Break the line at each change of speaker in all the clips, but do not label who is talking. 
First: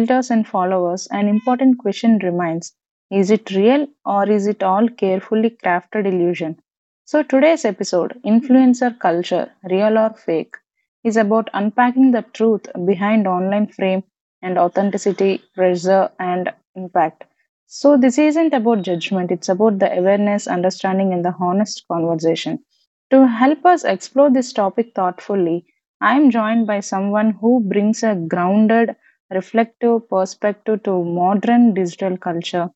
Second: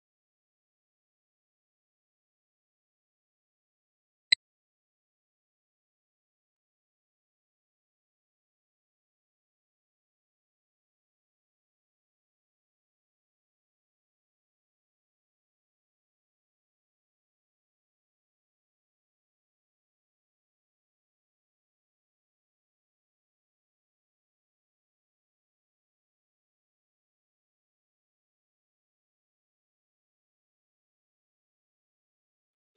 filters and followers, an important question remains, is it real or is it all carefully crafted illusion? So, today's episode, Influencer Culture Real or Fake, is about unpacking the truth behind online frame and authenticity, pressure, and impact. So, this isn't about judgment, it's about the awareness, understanding, and the honest conversation. To help us explore this topic thoughtfully, I am joined by someone who brings a grounded, reflective perspective to modern digital culture.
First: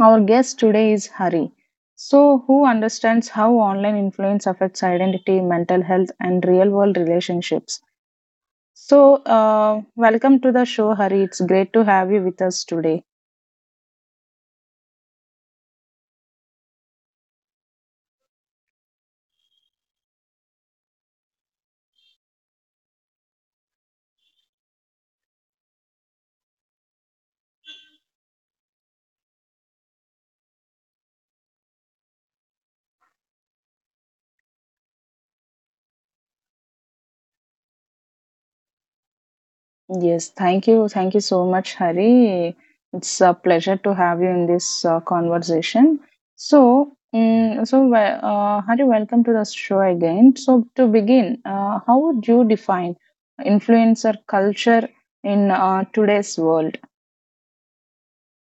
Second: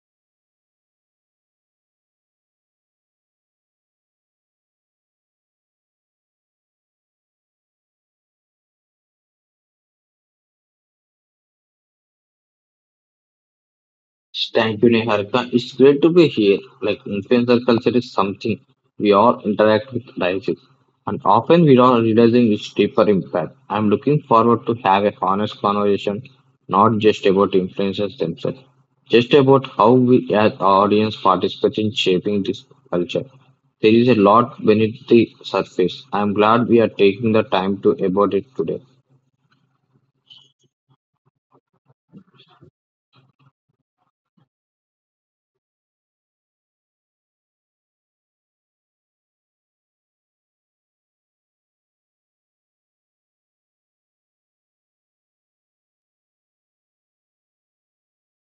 Our guest today is Hari. So, who understands how online influence affects identity, mental health, and real world relationships? So, welcome to the show, Hari. It's great to have you with us today.
Thank you, Niharika. It's great to be here. Like influencer culture is something we all interact with daily, and often we are realizing its deeper impact. I'm looking forward to have a honest conversation, not just about influencers themselves, just about how we as audience participate in shaping this culture. There is a lot beneath the surface. I'm glad we are taking the time to about it today.
Yes, thank you. Thank you so much, Hari. It's a pleasure to have you in this conversation. Hari, welcome to the show again. So, to begin, how would you define influencer culture in today's world?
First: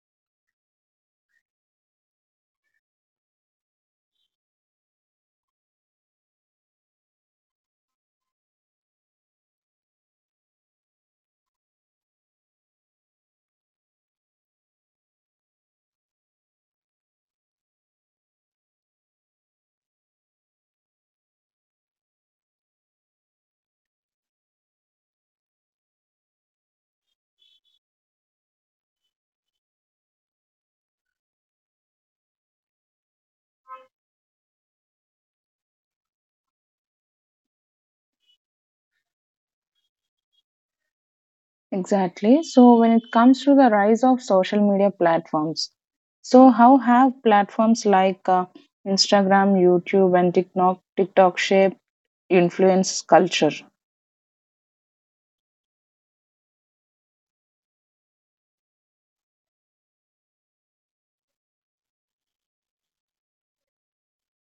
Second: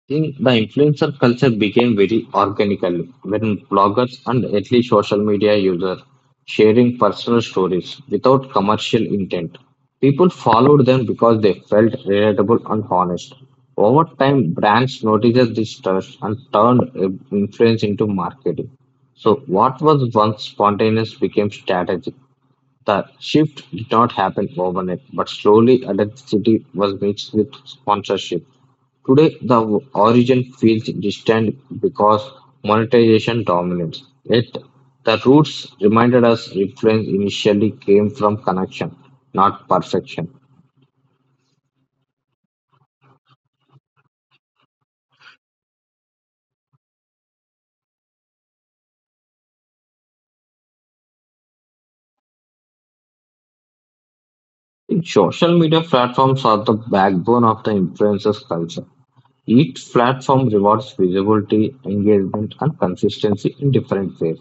Think the influencer culture became very organical when bloggers and early social media users sharing personal stories without commercial intent. People followed them because they felt relatable and honest. Over time, brands noticed this trust and turned influence into marketing. So, what was once spontaneous became strategic. The shift did not happen overnight, but slowly authenticity was mixed with sponsorship. Today, the origin feels distant because monetization dominates. Yet, the roots reminded us influence initially came from connection, not perfection.
Exactly. So, when it comes to the rise of social media platforms, so how have platforms like Instagram, YouTube, and TikTok shape influence culture?
Social media platforms are the backbone of the influencers culture. Each platform rewards visibility, engagement, and consistency in different ways.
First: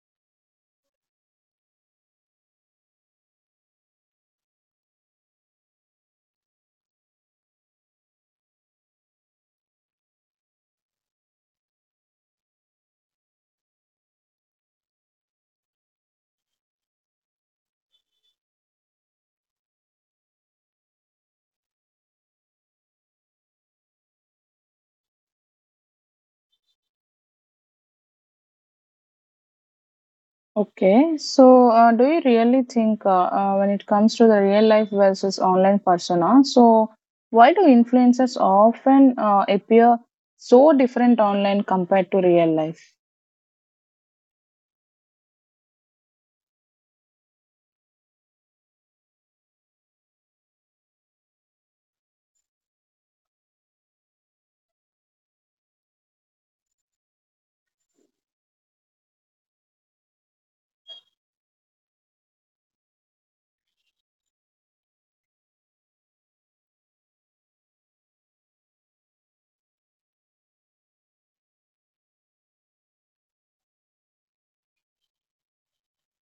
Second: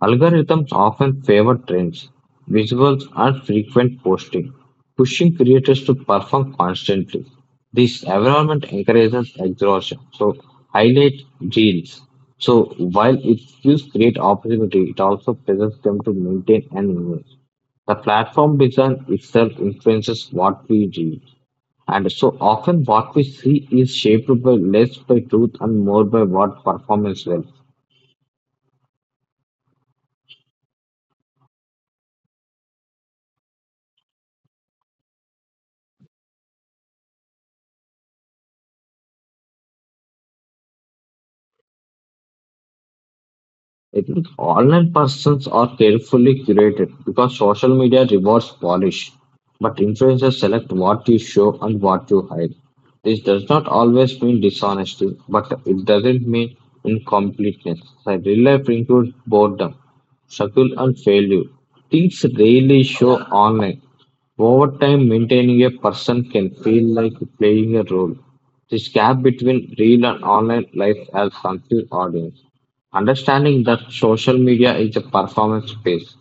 Algorithms often favor trends, visuals, and frequent posting, pushing creators to perform constantly. This environment encourages exhaustion, so highlight deals. So while it gives great opportunity, it also pressures them to maintain and invest. The platform design itself influences what we read. And so often what we see is shaped by less by truth and more by what performance will.
Okay, so do you really think when it comes to the real life versus online persona, so why do influencers often appear so different online compared to real life?
I think online persons are carefully curated because social media rewards polish, but influencers select what you show and what you hide. This does not always mean dishonesty, but it doesn't mean incompleteness. So real life includes boredom, struggle, and failure. Things rarely show online. Over time, maintaining a person can feel like playing a role. This gap between real and online life has confused audience. Understanding that social media is a performance space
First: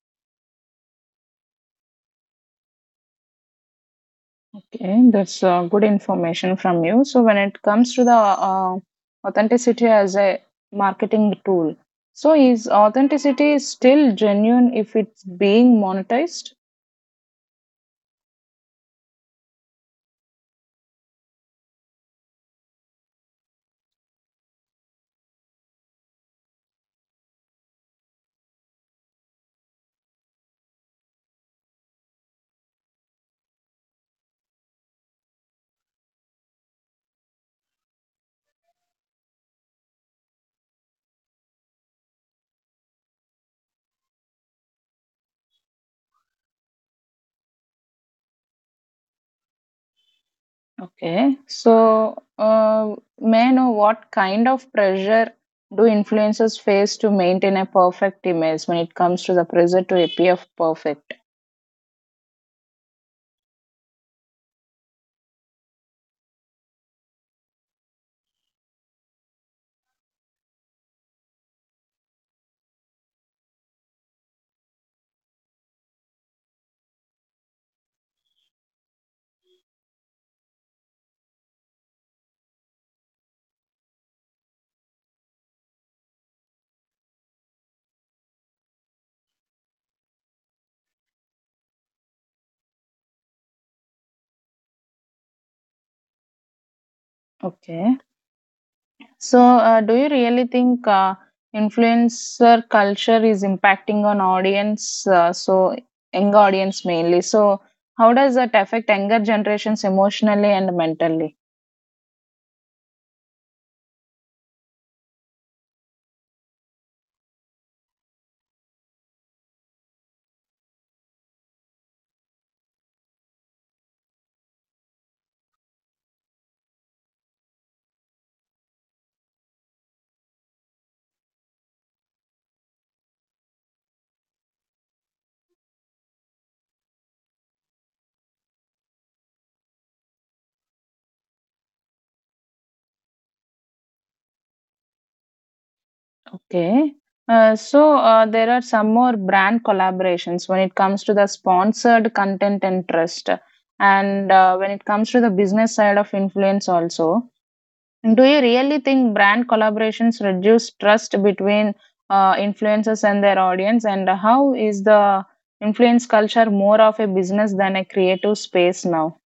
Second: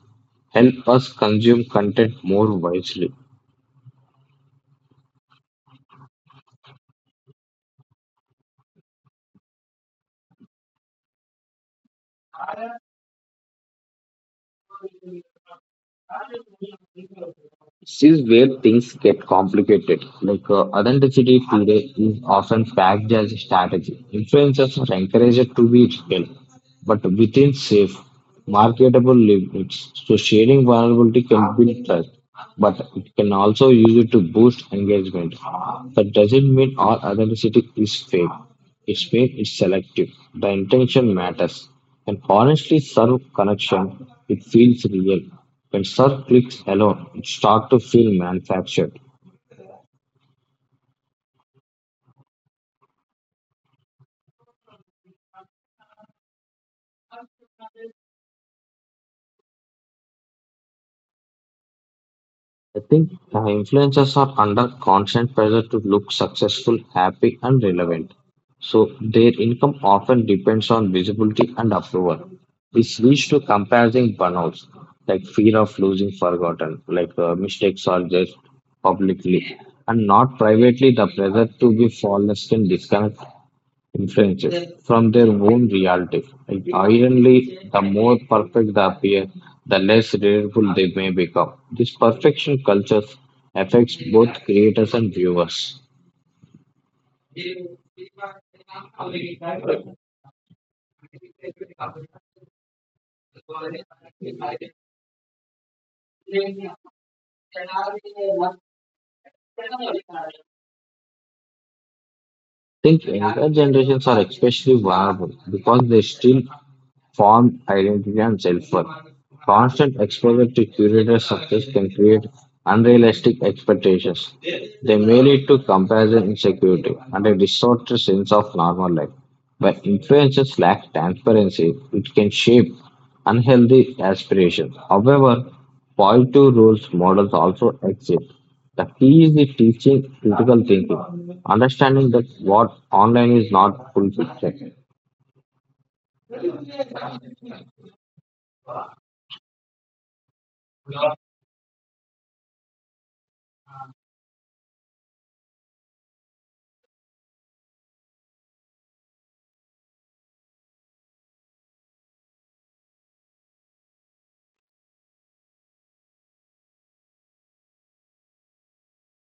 help us consume content more wisely.
Okay, that's good information from you. So when it comes to the uh, authenticity as a marketing tool, so is authenticity still genuine if it's being monetized?
This is where things get complicated. Like authenticity today is often packed as a strategy. Influencers are encouraged to be real, but within safe, marketable limits. So sharing vulnerability can build trust, but it can also use it to boost engagement. That doesn't mean all authenticity is fake. It means it's selective. The intention matters. And honestly, serve connection, it feels real. When serve clicks alone, it starts to feel manufactured.
Okay. So, may I know what kind of pressure do influencers face to maintain a perfect image when it comes to the pressure to appear perfect?
I think influencers are under constant pressure to look successful, happy, and relevant. So their income often depends on visibility and approval. This leads to comparison burnouts, like fear of losing forgotten, like mistakes are just publicly and not privately. The pressure to be flawless can disconnect inferences from their own reality. Ironically, the more perfect they appear, the less reliable they may become. This perfection culture affects both creators and viewers.
Okay. So, do you really think influencer culture is impacting on audience? Young audience mainly. So, how does that affect younger generations emotionally and mentally?
Think younger generations are especially vulnerable because they still formed identity and self-worth. Constant exposure to curated success can create unrealistic expectations. They may lead to comparison insecurity and a distorted sense of normal life. When influences lack transparency, it can shape unhealthy aspirations. However, positive rules models also exist. The key is the teaching critical thinking, understanding that what online is not full fiction.
Okay. There are some more brand collaborations when it comes to the sponsored content and trust, and when it comes to the business side of influence also. Do you really think brand collaborations reduce trust between influencers and their audience? And how is the influence culture more of a business than a creative space now?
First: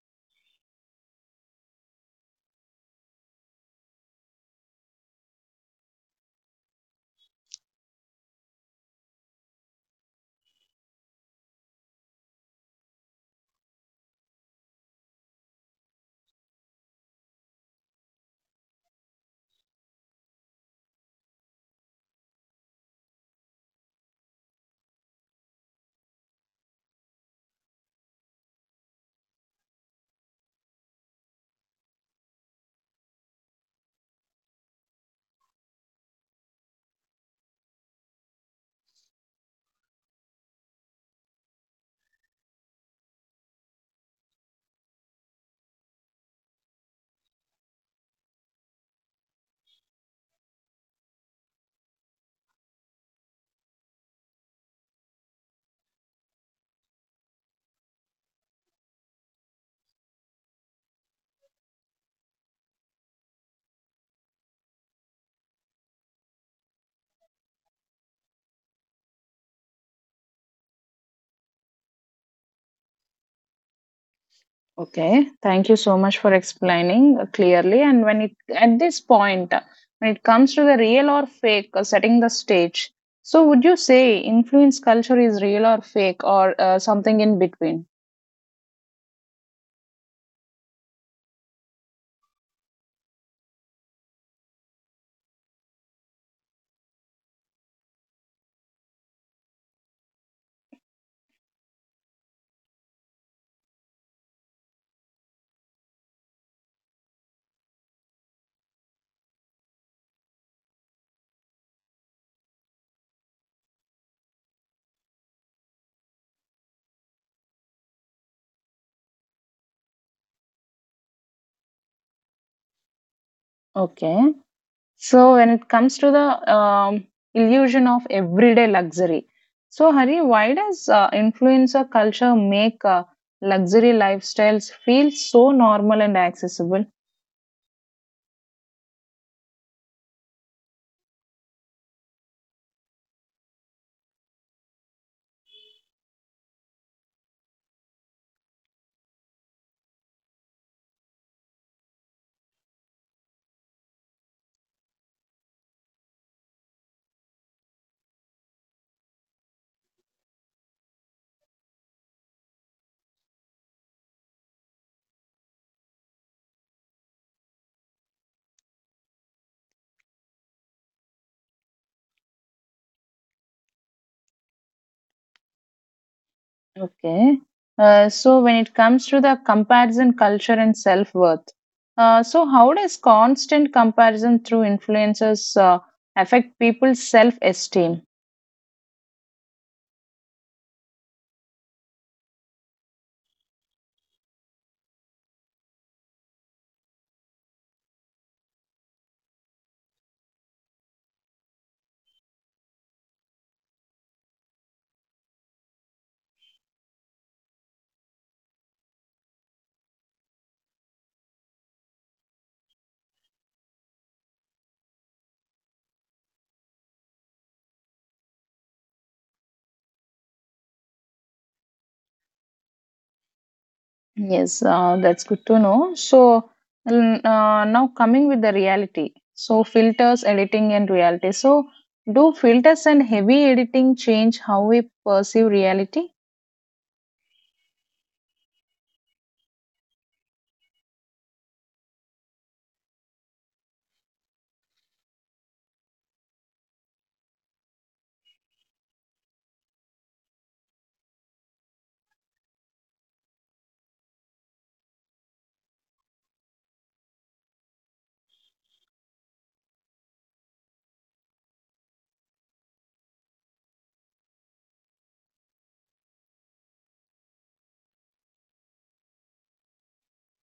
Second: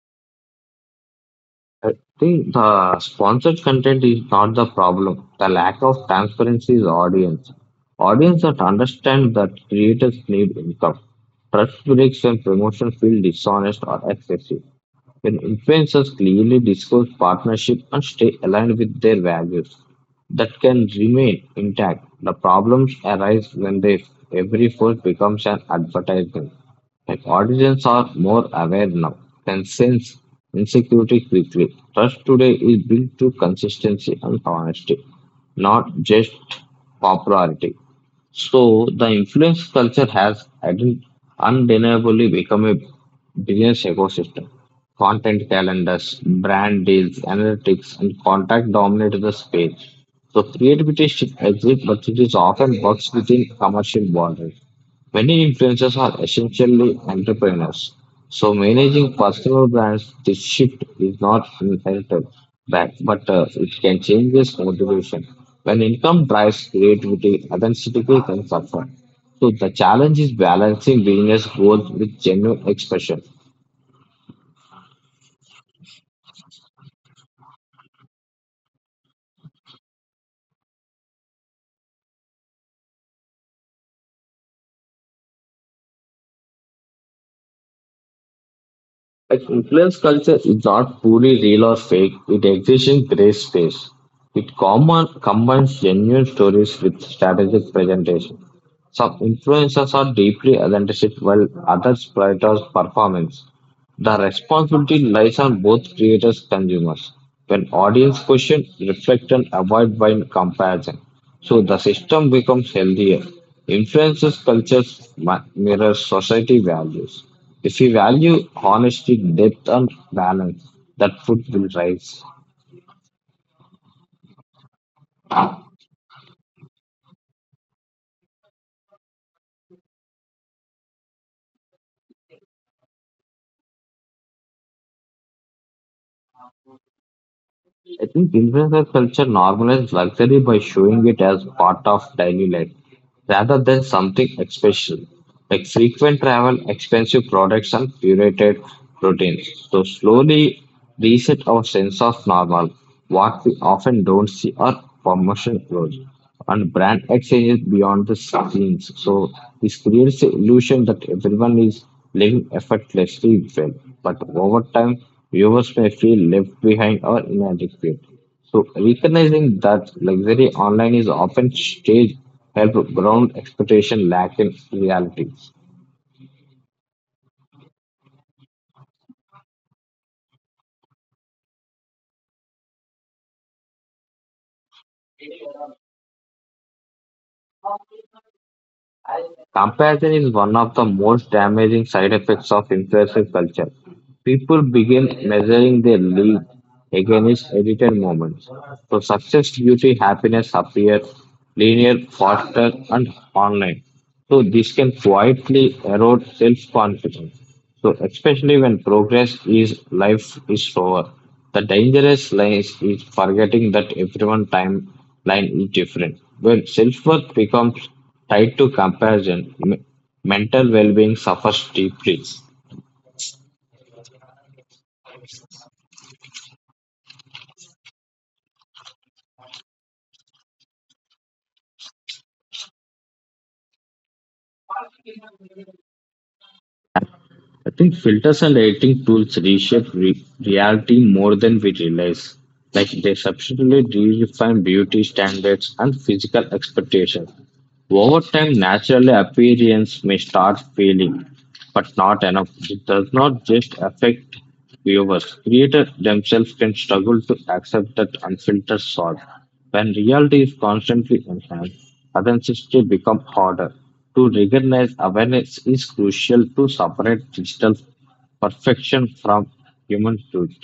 I think the sponsored content is not the problem. The lack of transparency is audience. Audience that understand that creators need income. Trust breaks and promotion feel dishonest or excessive. When influencers clearly disclose partnership and stay aligned with their values, that can remain intact. The problems arise when they, every force becomes an advertisement. Like audiences are more aware now, can sense insecurity quickly. Trust today is built through consistency and honesty, not just popularity. So the influence culture has undeniably become a business ecosystem. Content calendars, brand deals, analytics, and contact dominate the space. So creativity should exist, but it is often boxed within commercial boundaries. Many influencers are essentially entrepreneurs, so managing personal brands, this shift is not inherited, but, it can change this motivation. When income drives creativity, authenticity can suffer. So the challenge is balancing business goals with genuine expression.
Okay, thank you so much for explaining clearly. And when it at this point, when it comes to the real or fake setting the stage, so would you say influence culture is real or fake or something in between?
Like influence culture is not purely real or fake, it exists in gray space. It common, combines genuine stories with strategic presentation. Some influencers are deeply authentic while others prioritize performance. The responsibility lies on both creators and consumers. When audience question, reflect and avoid by comparison. So the system becomes healthier. Influences cultures mirrors society values. If we value honesty, depth and balance, that food will rise.
Okay, so when it comes to the illusion of everyday luxury, so Hari, why does influencer culture make luxury lifestyles feel so normal and accessible?
I think influencer culture normalizes luxury by showing it as part of daily life, rather than something special like frequent travel, expensive products, and curated routines. So, slowly reset our sense of normal, what we often don't see are promotion clothes and brand exchanges beyond the scenes. So, this creates the illusion that everyone is living effortlessly well, but over time, viewers may feel left behind or inadequate. So recognizing that luxury online is often staged help ground expectation lack in reality.
Okay. So when it comes to the comparison culture and self-worth, so how does constant comparison through influencers affect people's self-esteem?
Comparison is one of the most damaging side effects of influencer culture. People begin measuring their lead against edited moments. So success, beauty, happiness appear linear, faster, and online. So this can quietly erode self-confidence. So especially when progress is life is slower. The dangerous line is forgetting that everyone timeline is different. When self-worth becomes tied to comparison, mental well-being suffers deeply.
Yes, that's good to know. So now coming with the reality. So filters, editing, and reality. So do filters and heavy editing change how we perceive reality?
I think filters and editing tools reshape reality more than we realize. Like they substantially redefine beauty standards and physical expectations. Over time, naturally, appearance may start failing, but not enough. It does not just affect viewers. Creators themselves can struggle to accept that unfiltered salt. When reality is constantly enhanced, authenticity becomes harder. To recognize awareness is crucial to separate digital perfection from human truth.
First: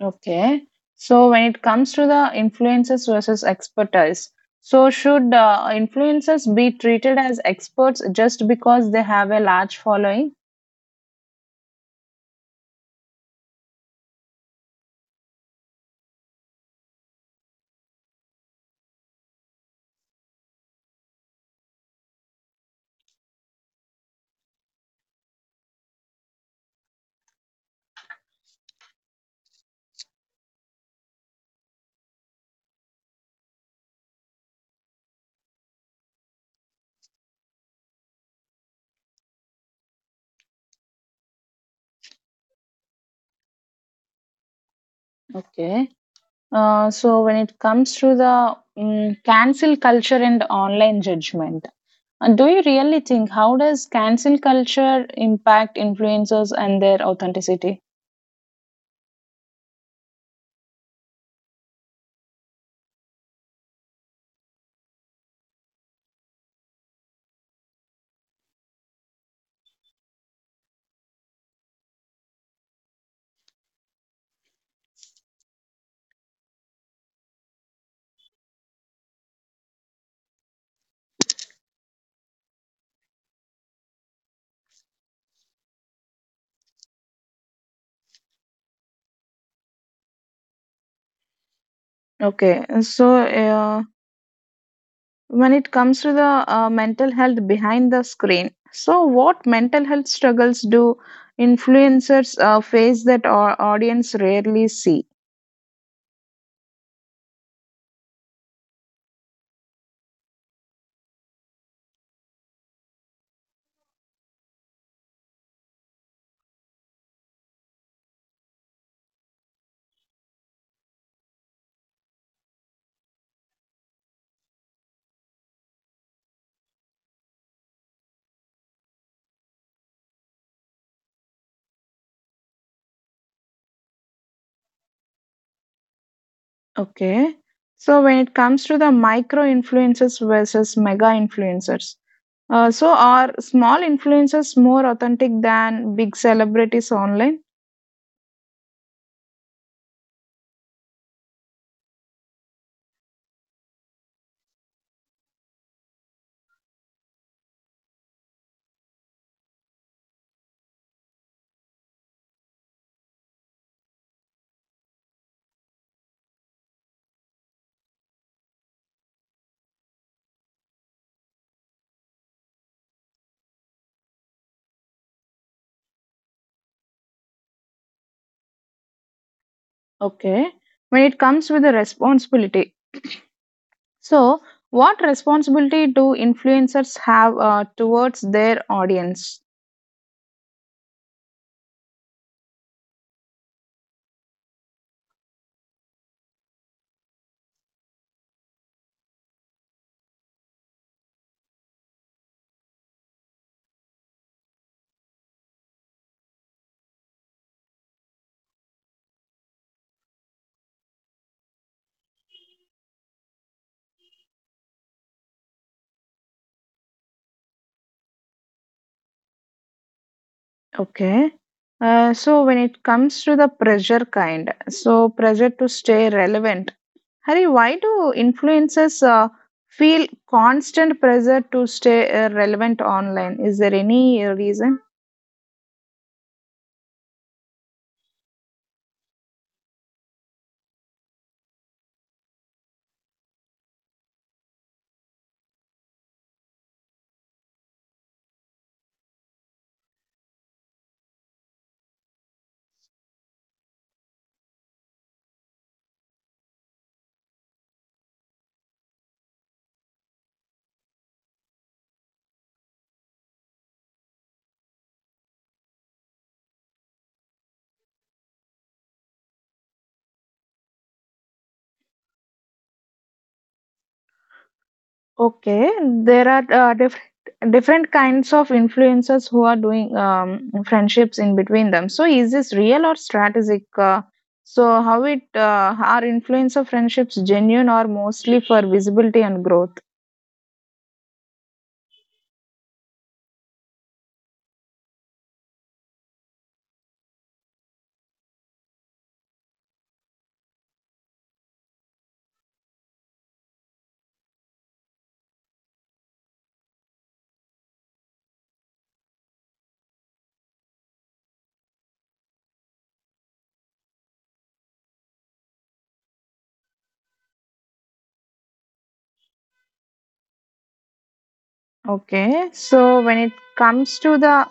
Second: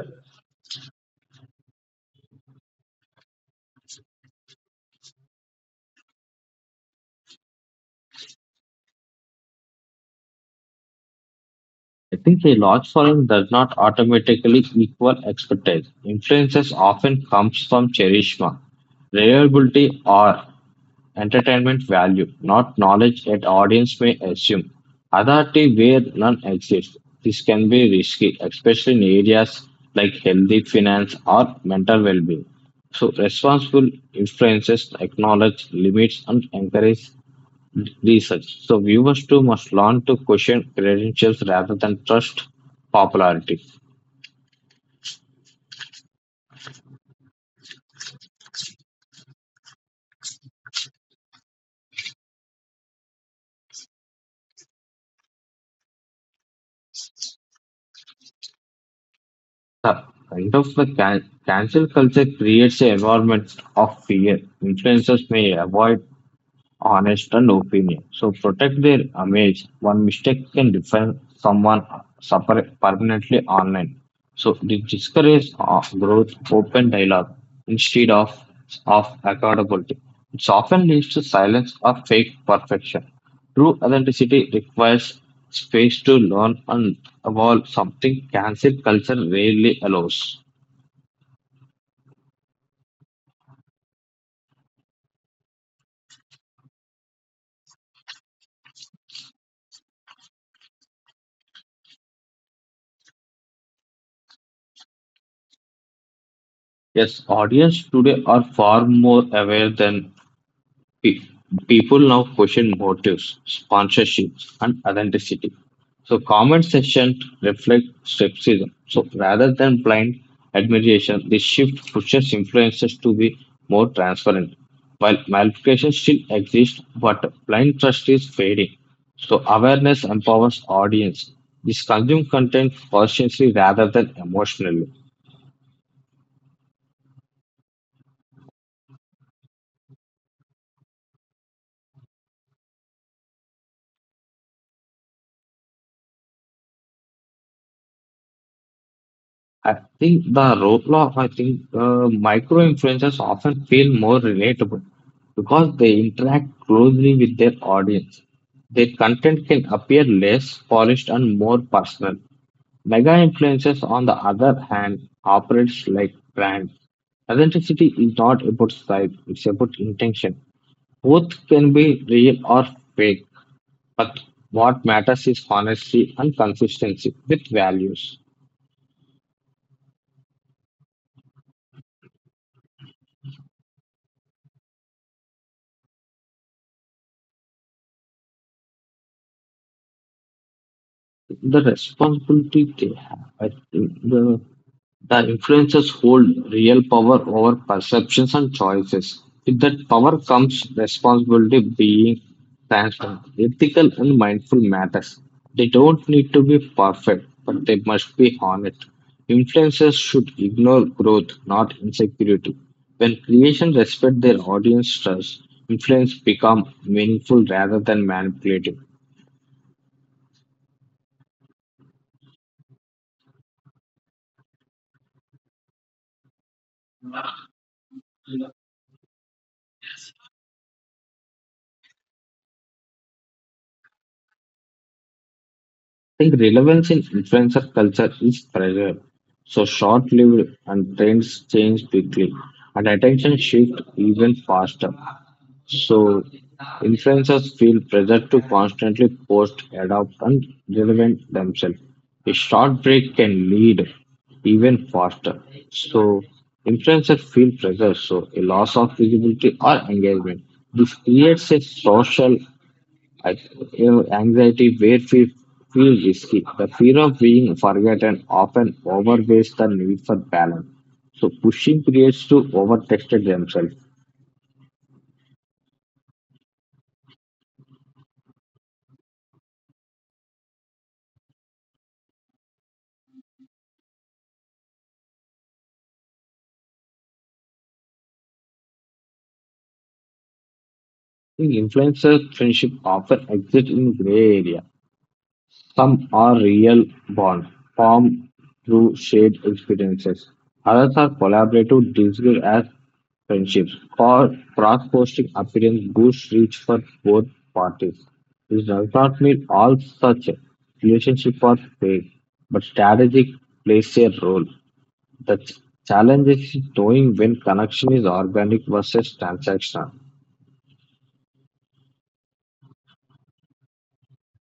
Okay. So when it comes to the influencers versus expertise, so should influencers be treated as experts just because they have a large following?
I think a large following does not automatically equal expertise. Influences often comes from charisma, reliability, or entertainment value, not knowledge that audience may assume. Authority where none exists. This can be risky, especially in areas like healthy finance or mental well-being. So responsible influences acknowledge limits and encourage research. So viewers too must learn to question credentials rather than trust popularity.
Okay. When it comes to the cancel culture and online judgment, do you really think how does cancel culture impact influencers and their authenticity?
The kind of the cancel culture creates an environment of fear. Influencers may avoid honest and opinion. So protect their image. One mistake can define someone suffer permanently online. So this discourages of growth, open dialogue instead of accountability. It often leads to silence or fake perfection. True authenticity requires space to learn and evolve something cancel culture rarely allows.
Okay, so when it comes to the mental health behind the screen, so what mental health struggles do influencers face that our audience rarely see?
Yes, audience today are far more aware than Pe- people now question motives, sponsorship, and authenticity. So, comment section reflect skepticism. So, rather than blind admiration, this shift pushes influencers to be more transparent. While malpractice still exists, but blind trust is fading. So, awareness empowers audience. This consume content consciously rather than emotionally.
Okay, so when it comes to the micro influencers versus mega influencers, so are small influencers more authentic than big celebrities online?
I I think micro influencers often feel more relatable because they interact closely with their audience. Their content can appear less polished and more personal. Mega influencers, on the other hand, operates like brands. Authenticity is not about size, it's about intention. Both can be real or fake, but what matters is honesty and consistency with values.
Okay, when it comes with the responsibility, so what responsibility do influencers have towards their audience?
The responsibility they have. I think the influencers hold real power over perceptions and choices. With that power comes responsibility being transparent, ethical and mindful matters. They don't need to be perfect, but they must be honest. Influencers should ignore growth, not insecurity. When creation respect their audience trust, influence become meaningful rather than manipulative.
Okay. When it comes to the pressure kind, so pressure to stay relevant. Hari, why do influencers feel constant pressure to stay relevant online? Is there any reason?
I think relevance in influencer culture is fragile, so short-lived and trends change quickly and attention shift even faster. So influencers feel pressure to constantly post, adapt and relevant themselves. A short break can lead even faster. So influencers feel pressure, so a loss of visibility or engagement. This creates a social I, anxiety where we feel risky. The fear of being forgotten often outweighs the need for balance. So pushing creates to overtested themselves. I
Okay, there are different kinds of influencers who are doing friendships in between them. So is this real or strategic? So how it are influencer friendships genuine or mostly for visibility and growth?
think influencer friendship often exist in gray area. Some are real bonds formed through shared experiences. Others are collaborative, disguised as friendships. For cross-posting appearance boosts reach for both parties. This does not mean all such relationships are fake, but strategy plays a role. The challenge is knowing when connection is organic versus transactional.
Okay, so when it comes to the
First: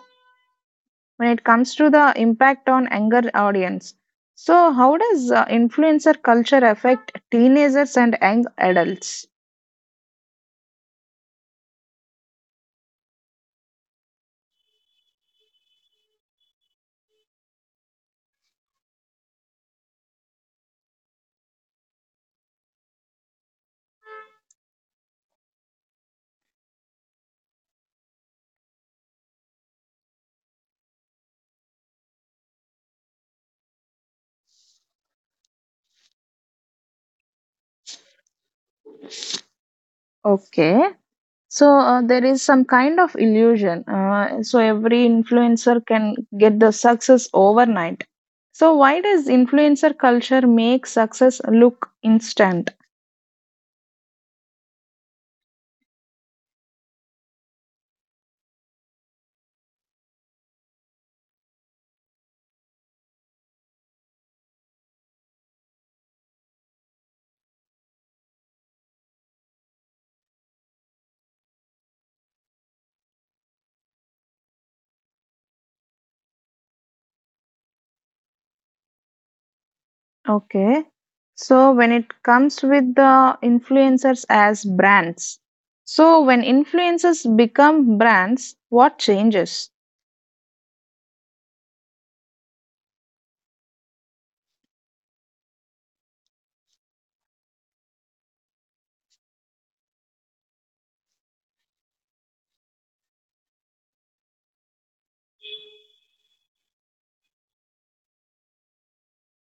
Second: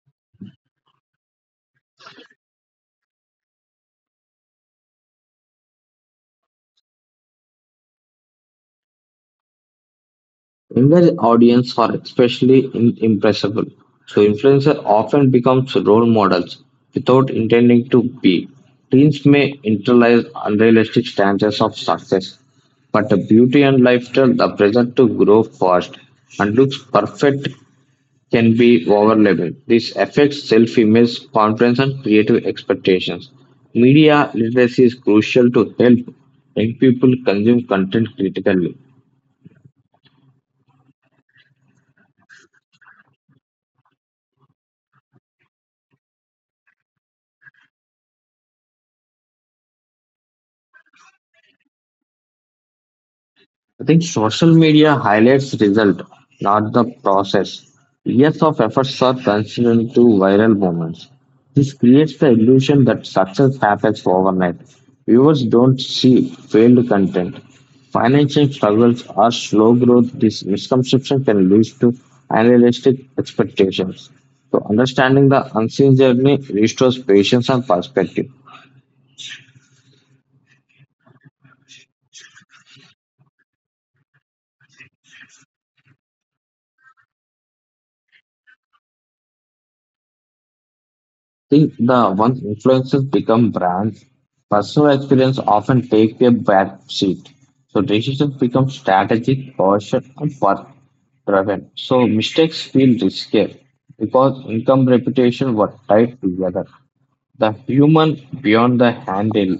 when it comes to the impact on younger audience, so how does influencer culture affect teenagers and young adults?
Younger audiences are especially impressible, so influencers often become role models without intending to be. Teens may internalize unrealistic standards of success, but the beauty and lifestyle the pressure to grow fast and looks perfect can be overwhelming. This affects self-image, confidence, and creative expectations. Media literacy is crucial to help young people consume content critically.
Okay, so there is some kind of illusion. So every influencer can get the success overnight. So why does influencer culture make success look instant?
I think social media highlights result, not the process. Years of efforts are considered into viral moments. This creates the illusion that success happens overnight. Viewers don't see failed content. Financial struggles or slow growth, this misconception can lead to unrealistic expectations. So understanding the unseen journey restores patience and perspective.
Okay. So when it comes with the influencers as brands, so when influencers become brands, what changes?
Think the once influences become brands, personal experience often takes a back seat. So decisions become strategic, cautious, and work driven. So mistakes feel riskier because income reputation were tied together. The human beyond the handle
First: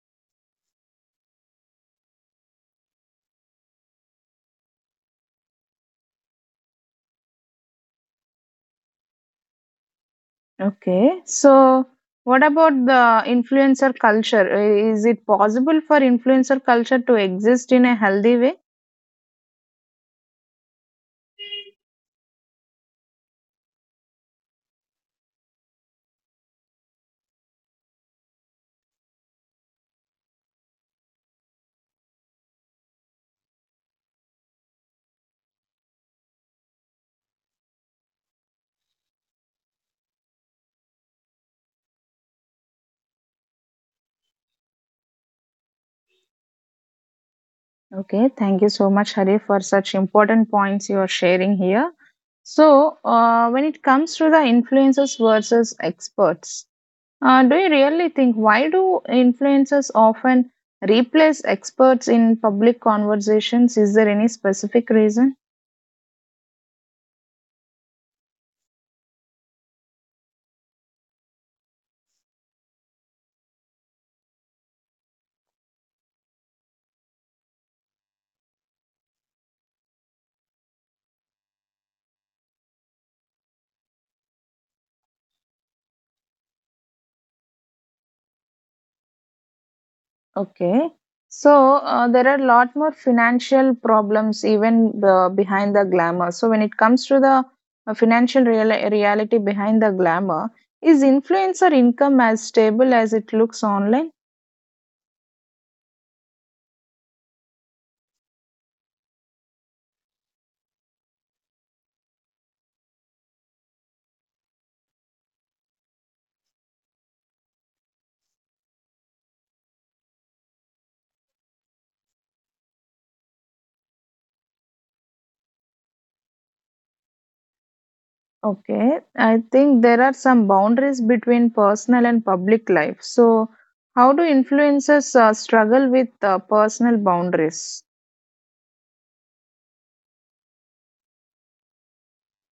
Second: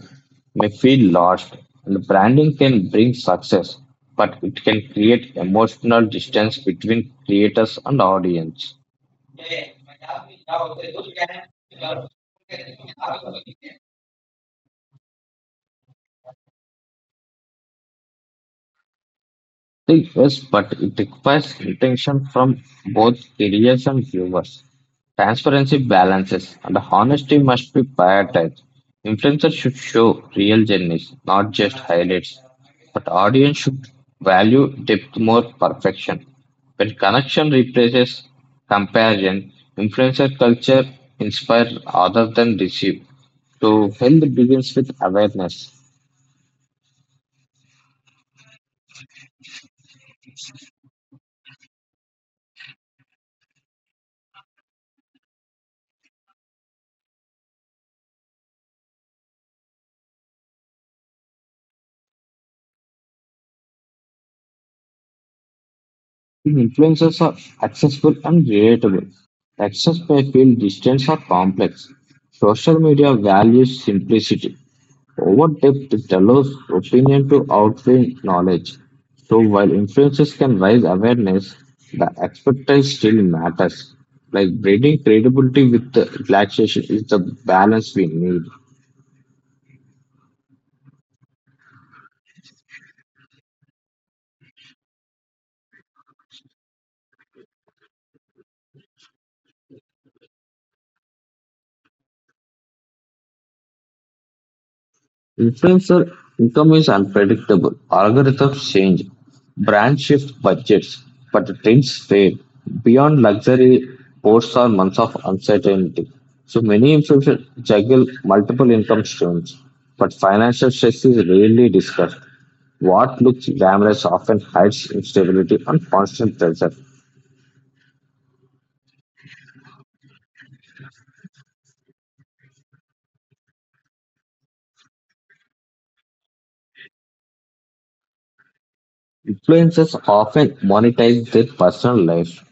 may feel lost, and branding can bring success, but it can create emotional distance between creators and audience.
Okay. So what about the influencer culture? Is it possible for influencer culture to exist in a healthy way?
Yes, but it requires attention from both readers and viewers. Transparency balances and honesty must be prioritized. Influencers should show real journeys, not just highlights. But audience should value depth more perfection. When connection replaces comparison, influencer culture inspires rather than deceive. So health begins with awareness.
Okay. Thank you so much, Hari, for such important points you are sharing here. So when it comes to the influencers versus experts, do you really think why do influencers often replace experts in public conversations? Is there any specific reason?
These influences are accessible and relatable. Access may feel distant or complex. Social media values simplicity over depth. It allows opinion to outweigh knowledge. So while influences can raise awareness, the expertise still matters. Like breeding credibility with the relaxation is the balance we need.
Okay. So there are a lot more financial problems even behind the glamour. So when it comes to the reality behind the glamour, is influencer income as stable as it looks online?
Influencer income is unpredictable. Algorithms change, brands shift budgets, but the trends fade beyond luxury posts are months of uncertainty. So many influencers juggle multiple income streams, but financial stress is rarely discussed. What looks glamorous often hides instability and constant pressure.
Okay, I think there are some boundaries between personal and public life. So, how do influencers struggle with personal boundaries?
Influencers often monetize their personal life,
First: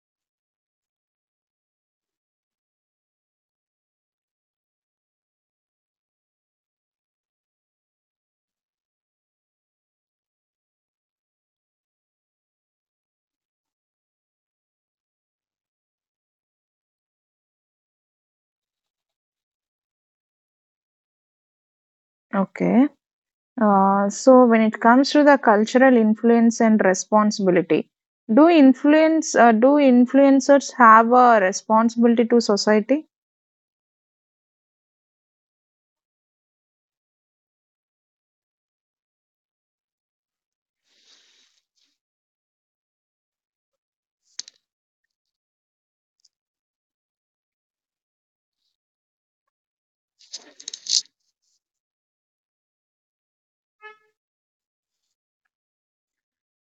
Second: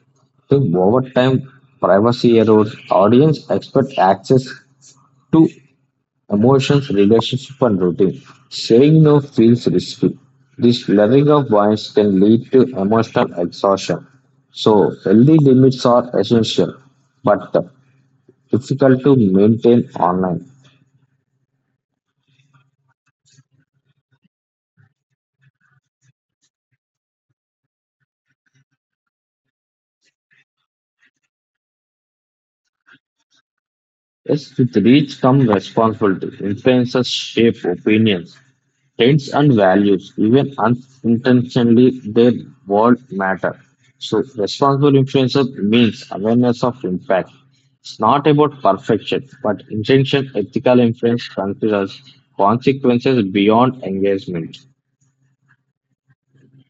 so over time, privacy erodes. Audience expect access to emotions, relationship, and routine. Saying no feels risky. This blurring of lines can lead to emotional exhaustion. So healthy limits are essential, but difficult to maintain online.
Okay, so when it comes to the cultural influence and responsibility, do influencers have a responsibility to society?
Yes, with reach comes responsibility. Influences shape opinions, trends, and values. Even unintentionally, their world matter. So responsible influences means awareness of impact. It's not about perfection, but intention. Ethical influence considers consequences beyond engagement.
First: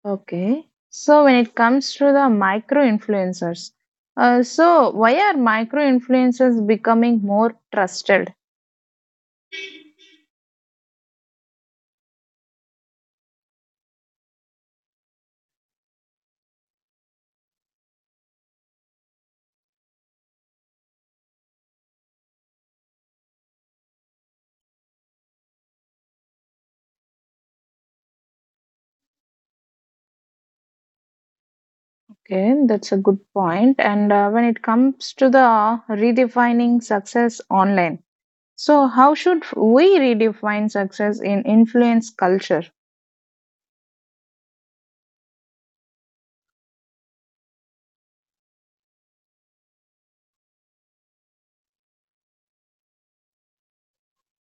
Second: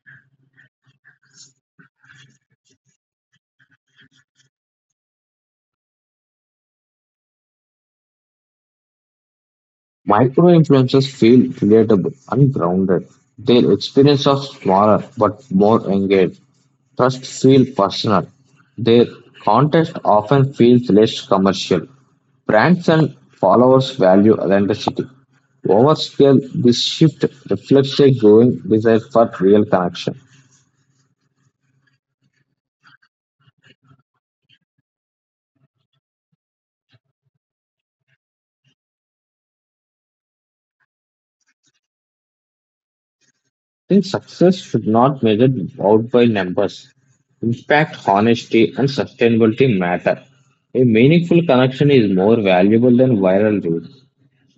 Okay, so when it comes to the micro influencers, so why are micro influencers becoming more trusted?
Micro influencers feel relatable and grounded. Their experience are smaller but more engaged. Trust feel personal. Their content often feels less commercial. Brands and followers value authenticity. Over scale, this shift reflects a growing desire for real connection.
Okay, that's a good point. And when it comes to the redefining success online, so how should we redefine success in influence culture?
Then success should not measured out by numbers. Impact, honesty, and sustainability matter. A meaningful connection is more valuable than viral reach.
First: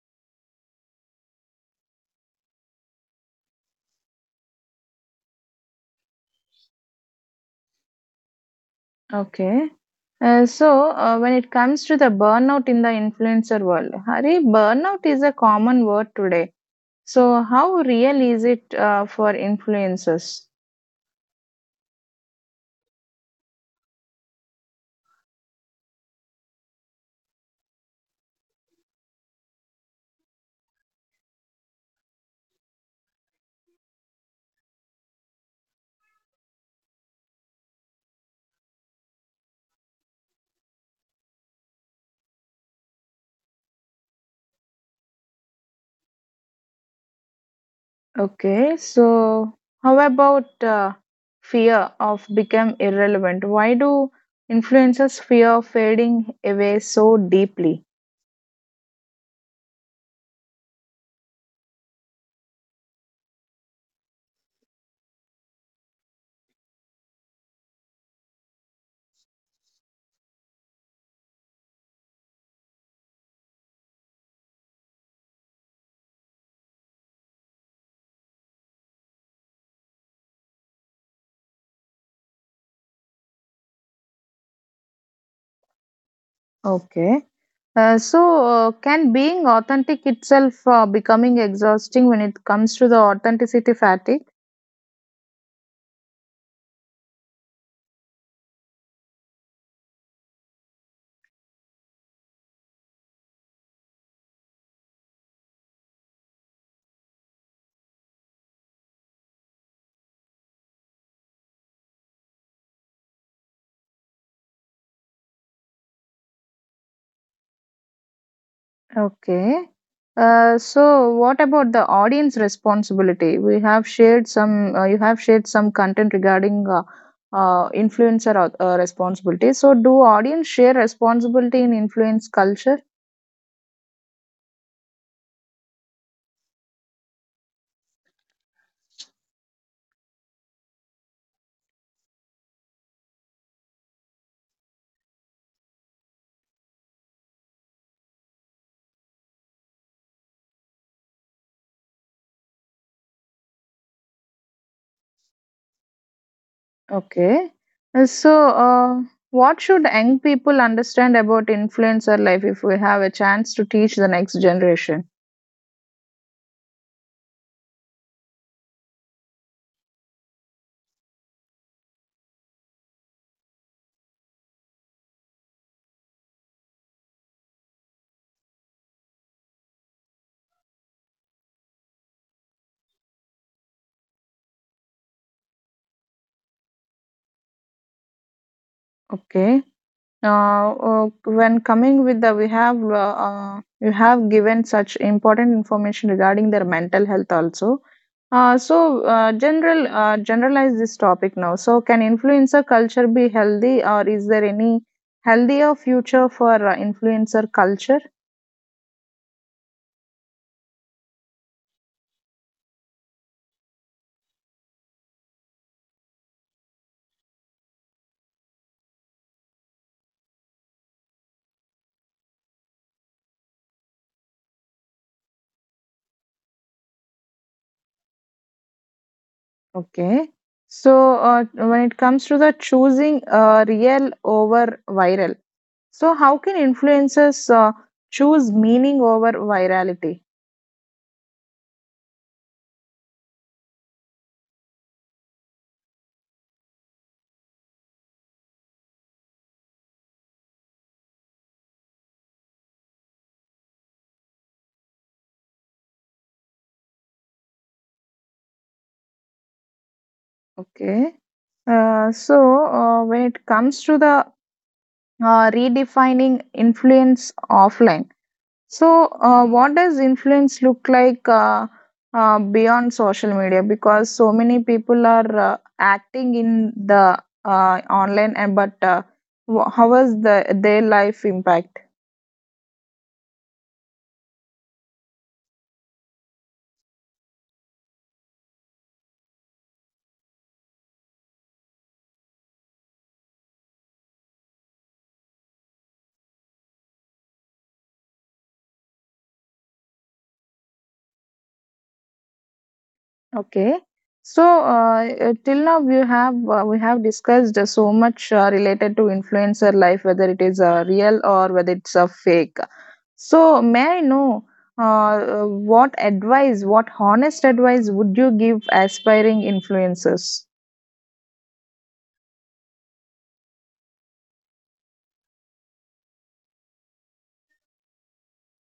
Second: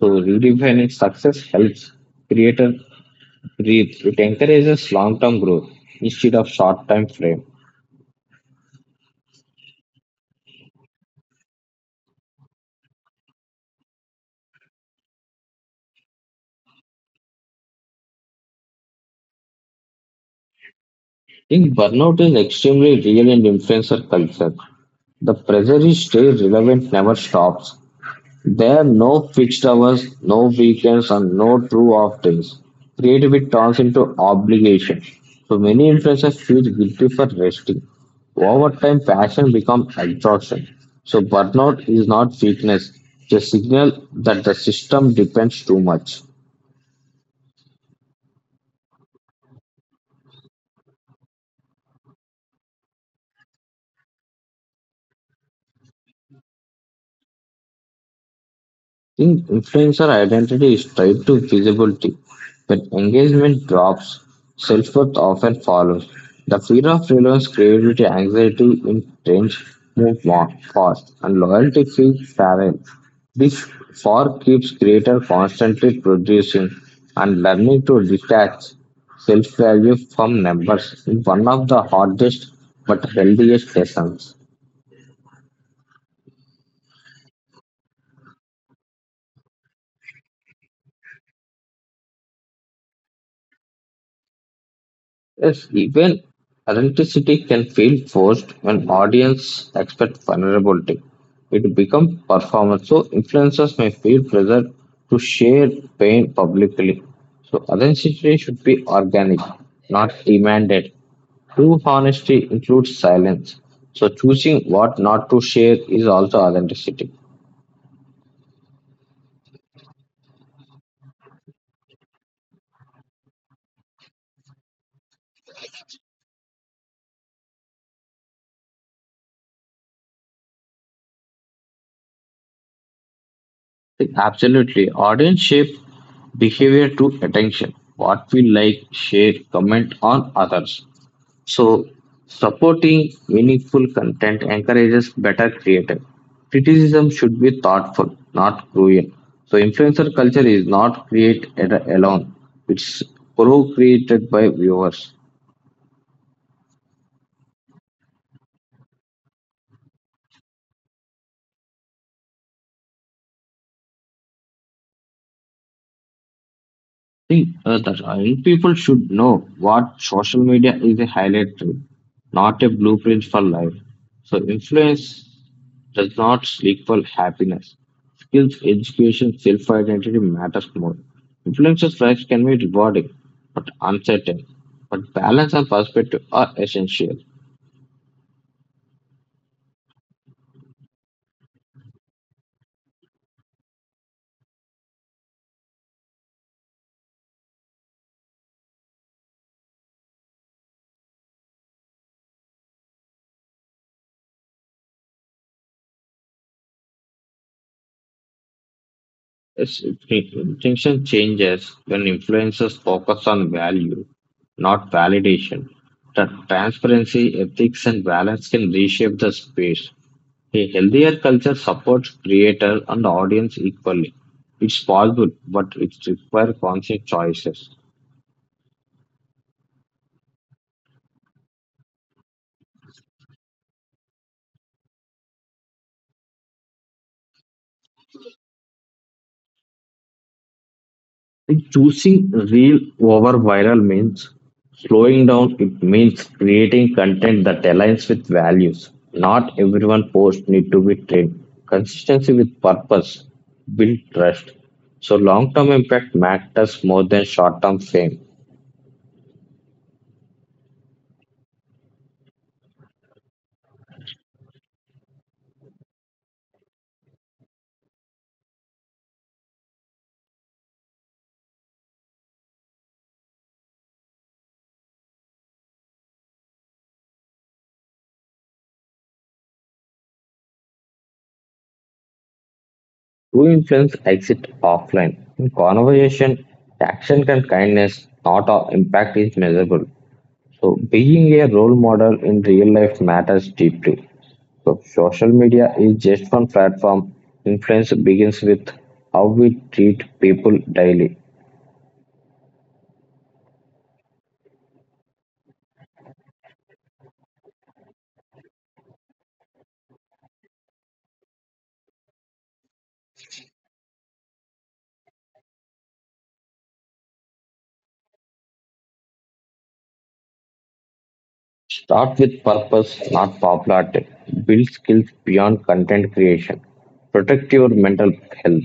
So redefining success helps creators reach. It encourages long-term growth instead of short time frame.
Okay. When it comes to the burnout in the influencer world, Hari, burnout is a common word today. So, how real is it for influencers?
I think burnout is extremely real in influencer culture. The pressure to stay relevant never stops. There are no fixed hours, no weekends, and no true off days. Creativity turns into obligation. So many influencers feel guilty for resting. Over time, passion becomes exhaustion. So burnout is not weakness, it's a signal that the system depends too much.
Okay, so how about fear of become irrelevant? Why do influencers fear of fading away so deeply?
In influencer identity is tied to visibility. When engagement drops, self-worth often follows. The fear of relevance, creativity, anxiety in change move more fast, and loyalty feels fragile. This far keeps creator constantly producing, and learning to detach self-value from numbers is one of the hardest but healthiest lessons.
Okay. Can being authentic itself becoming exhausting when it comes to the authenticity fatigue?
Yes, even authenticity can feel forced when audience expect vulnerability. It becomes performance, so influencers may feel pressure to share pain publicly. So authenticity should be organic, not demanded. True honesty includes silence. So choosing what not to share is also authenticity.
Okay. So what about the audience responsibility? We have shared some, you have shared some content regarding responsibility. So do audience share responsibility in influence culture?
Absolutely, audience shape behavior to attention. What we like, share, comment on others. So supporting meaningful content encourages better creators. Criticism should be thoughtful, not cruel. So influencer culture is not created alone, it's pro created by viewers.
Okay. Uh, So uh, what should young people understand about influencer life if we have a chance to teach the next generation?
See, the young people should know what social media is a highlight reel, not a blueprint for life. So influence does not equal happiness. Skills, education, self identity matters more. Influencers' lives can be rewarding but uncertain, but balance and perspective are essential.
Okay. Now, when coming with the, we have you have given such important information regarding their mental health also. Generalize this topic now. So, can influencer culture be healthy, or is there any healthier future for influencer culture?
Yes, distinction changes when influencers focus on value, not validation. That transparency, ethics, and balance can reshape the space. A healthier culture supports creator and audience equally. It's possible, but it requires conscious choices.
Okay. So, when it comes to the choosing real over viral, so how can influencers choose meaning over virality?
Like choosing real over viral means slowing down. It means creating content that aligns with values. Not everyone post need to be trained. Consistency with purpose build trust. So long term impact matters more than short term fame.
Okay. When it comes to the redefining influence offline, so what does influence look like beyond social media? Because so many people are acting in the online, and but how was the their life impact?
True influence exit offline. In conversation, action and kindness, not all impact is measurable. So being a role model in real life matters deeply. So social media is just one platform. Influence begins with how we treat people daily.
Okay, so till now we have discussed so much related to influencer life, whether it is real or whether it's a fake. So, may I know what honest advice would you give aspiring influencers?
Start with purpose, not popularity. Build skills beyond content creation. Protect your mental health.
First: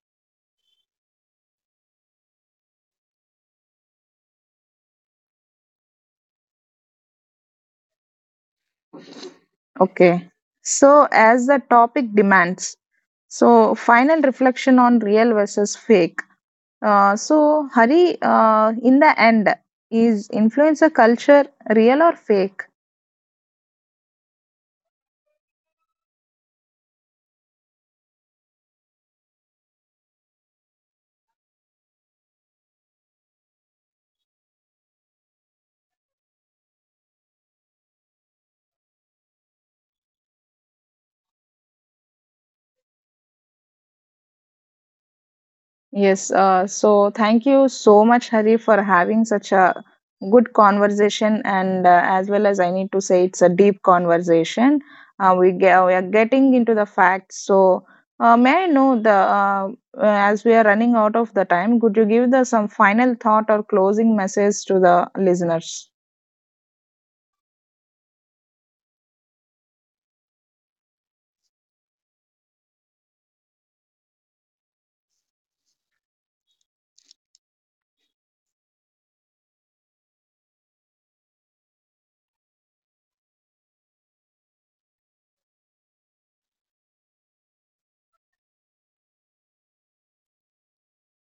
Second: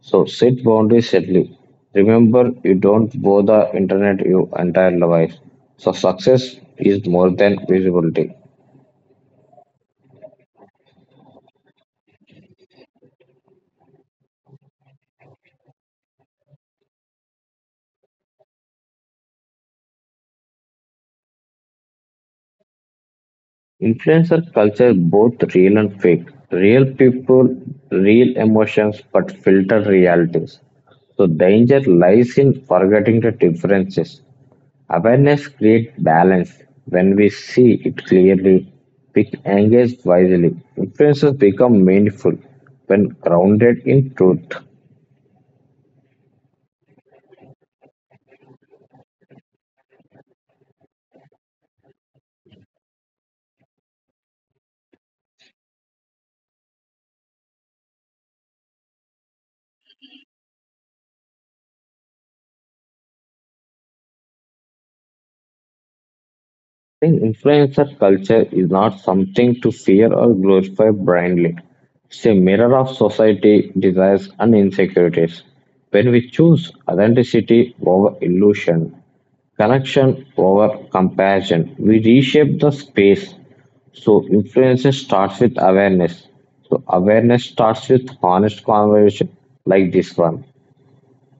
So set boundaries gently. Remember, you don't owe the internet your entire life. So success is more than visibility.
Okay. So, as the topic demands, so final reflection on real versus fake. So, Hari, in the end, is influencer culture real or fake?
Influencer culture both real and fake. Real people, real emotions, but filtered realities. So danger lies in forgetting the differences. Awareness creates balance. When we see it clearly, we engage wisely. Influences become meaningful when grounded in truth.
Yes, so thank you so much, Hari, for having such a good conversation. And as well as I need to say, it's a deep conversation. We are getting into the facts. So may I know the as we are running out of the time, could you give the some final thought or closing message to the listeners?
Think influencer culture is not something to fear or glorify blindly. It's a mirror of society, desires, and insecurities. When we choose authenticity over illusion, connection over compassion, we reshape the space. So influence starts with awareness. So awareness starts with honest conversation like this one.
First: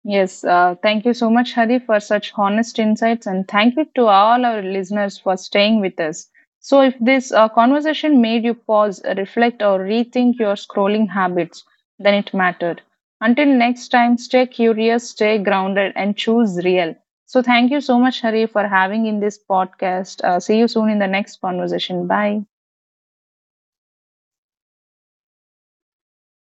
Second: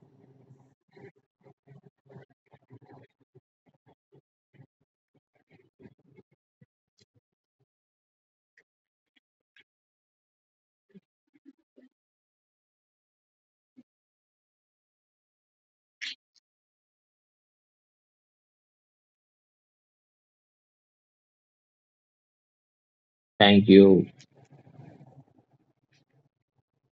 Yes, thank you so much, Hari, for such honest insights, and thank you to all our listeners for staying with us. So, if this conversation made you pause, reflect, or rethink your scrolling habits, then it mattered. Until next time, stay curious, stay grounded, and choose real. So, thank you so much, Hari, for having in this podcast. See you soon in the next conversation. Bye.
Thank you.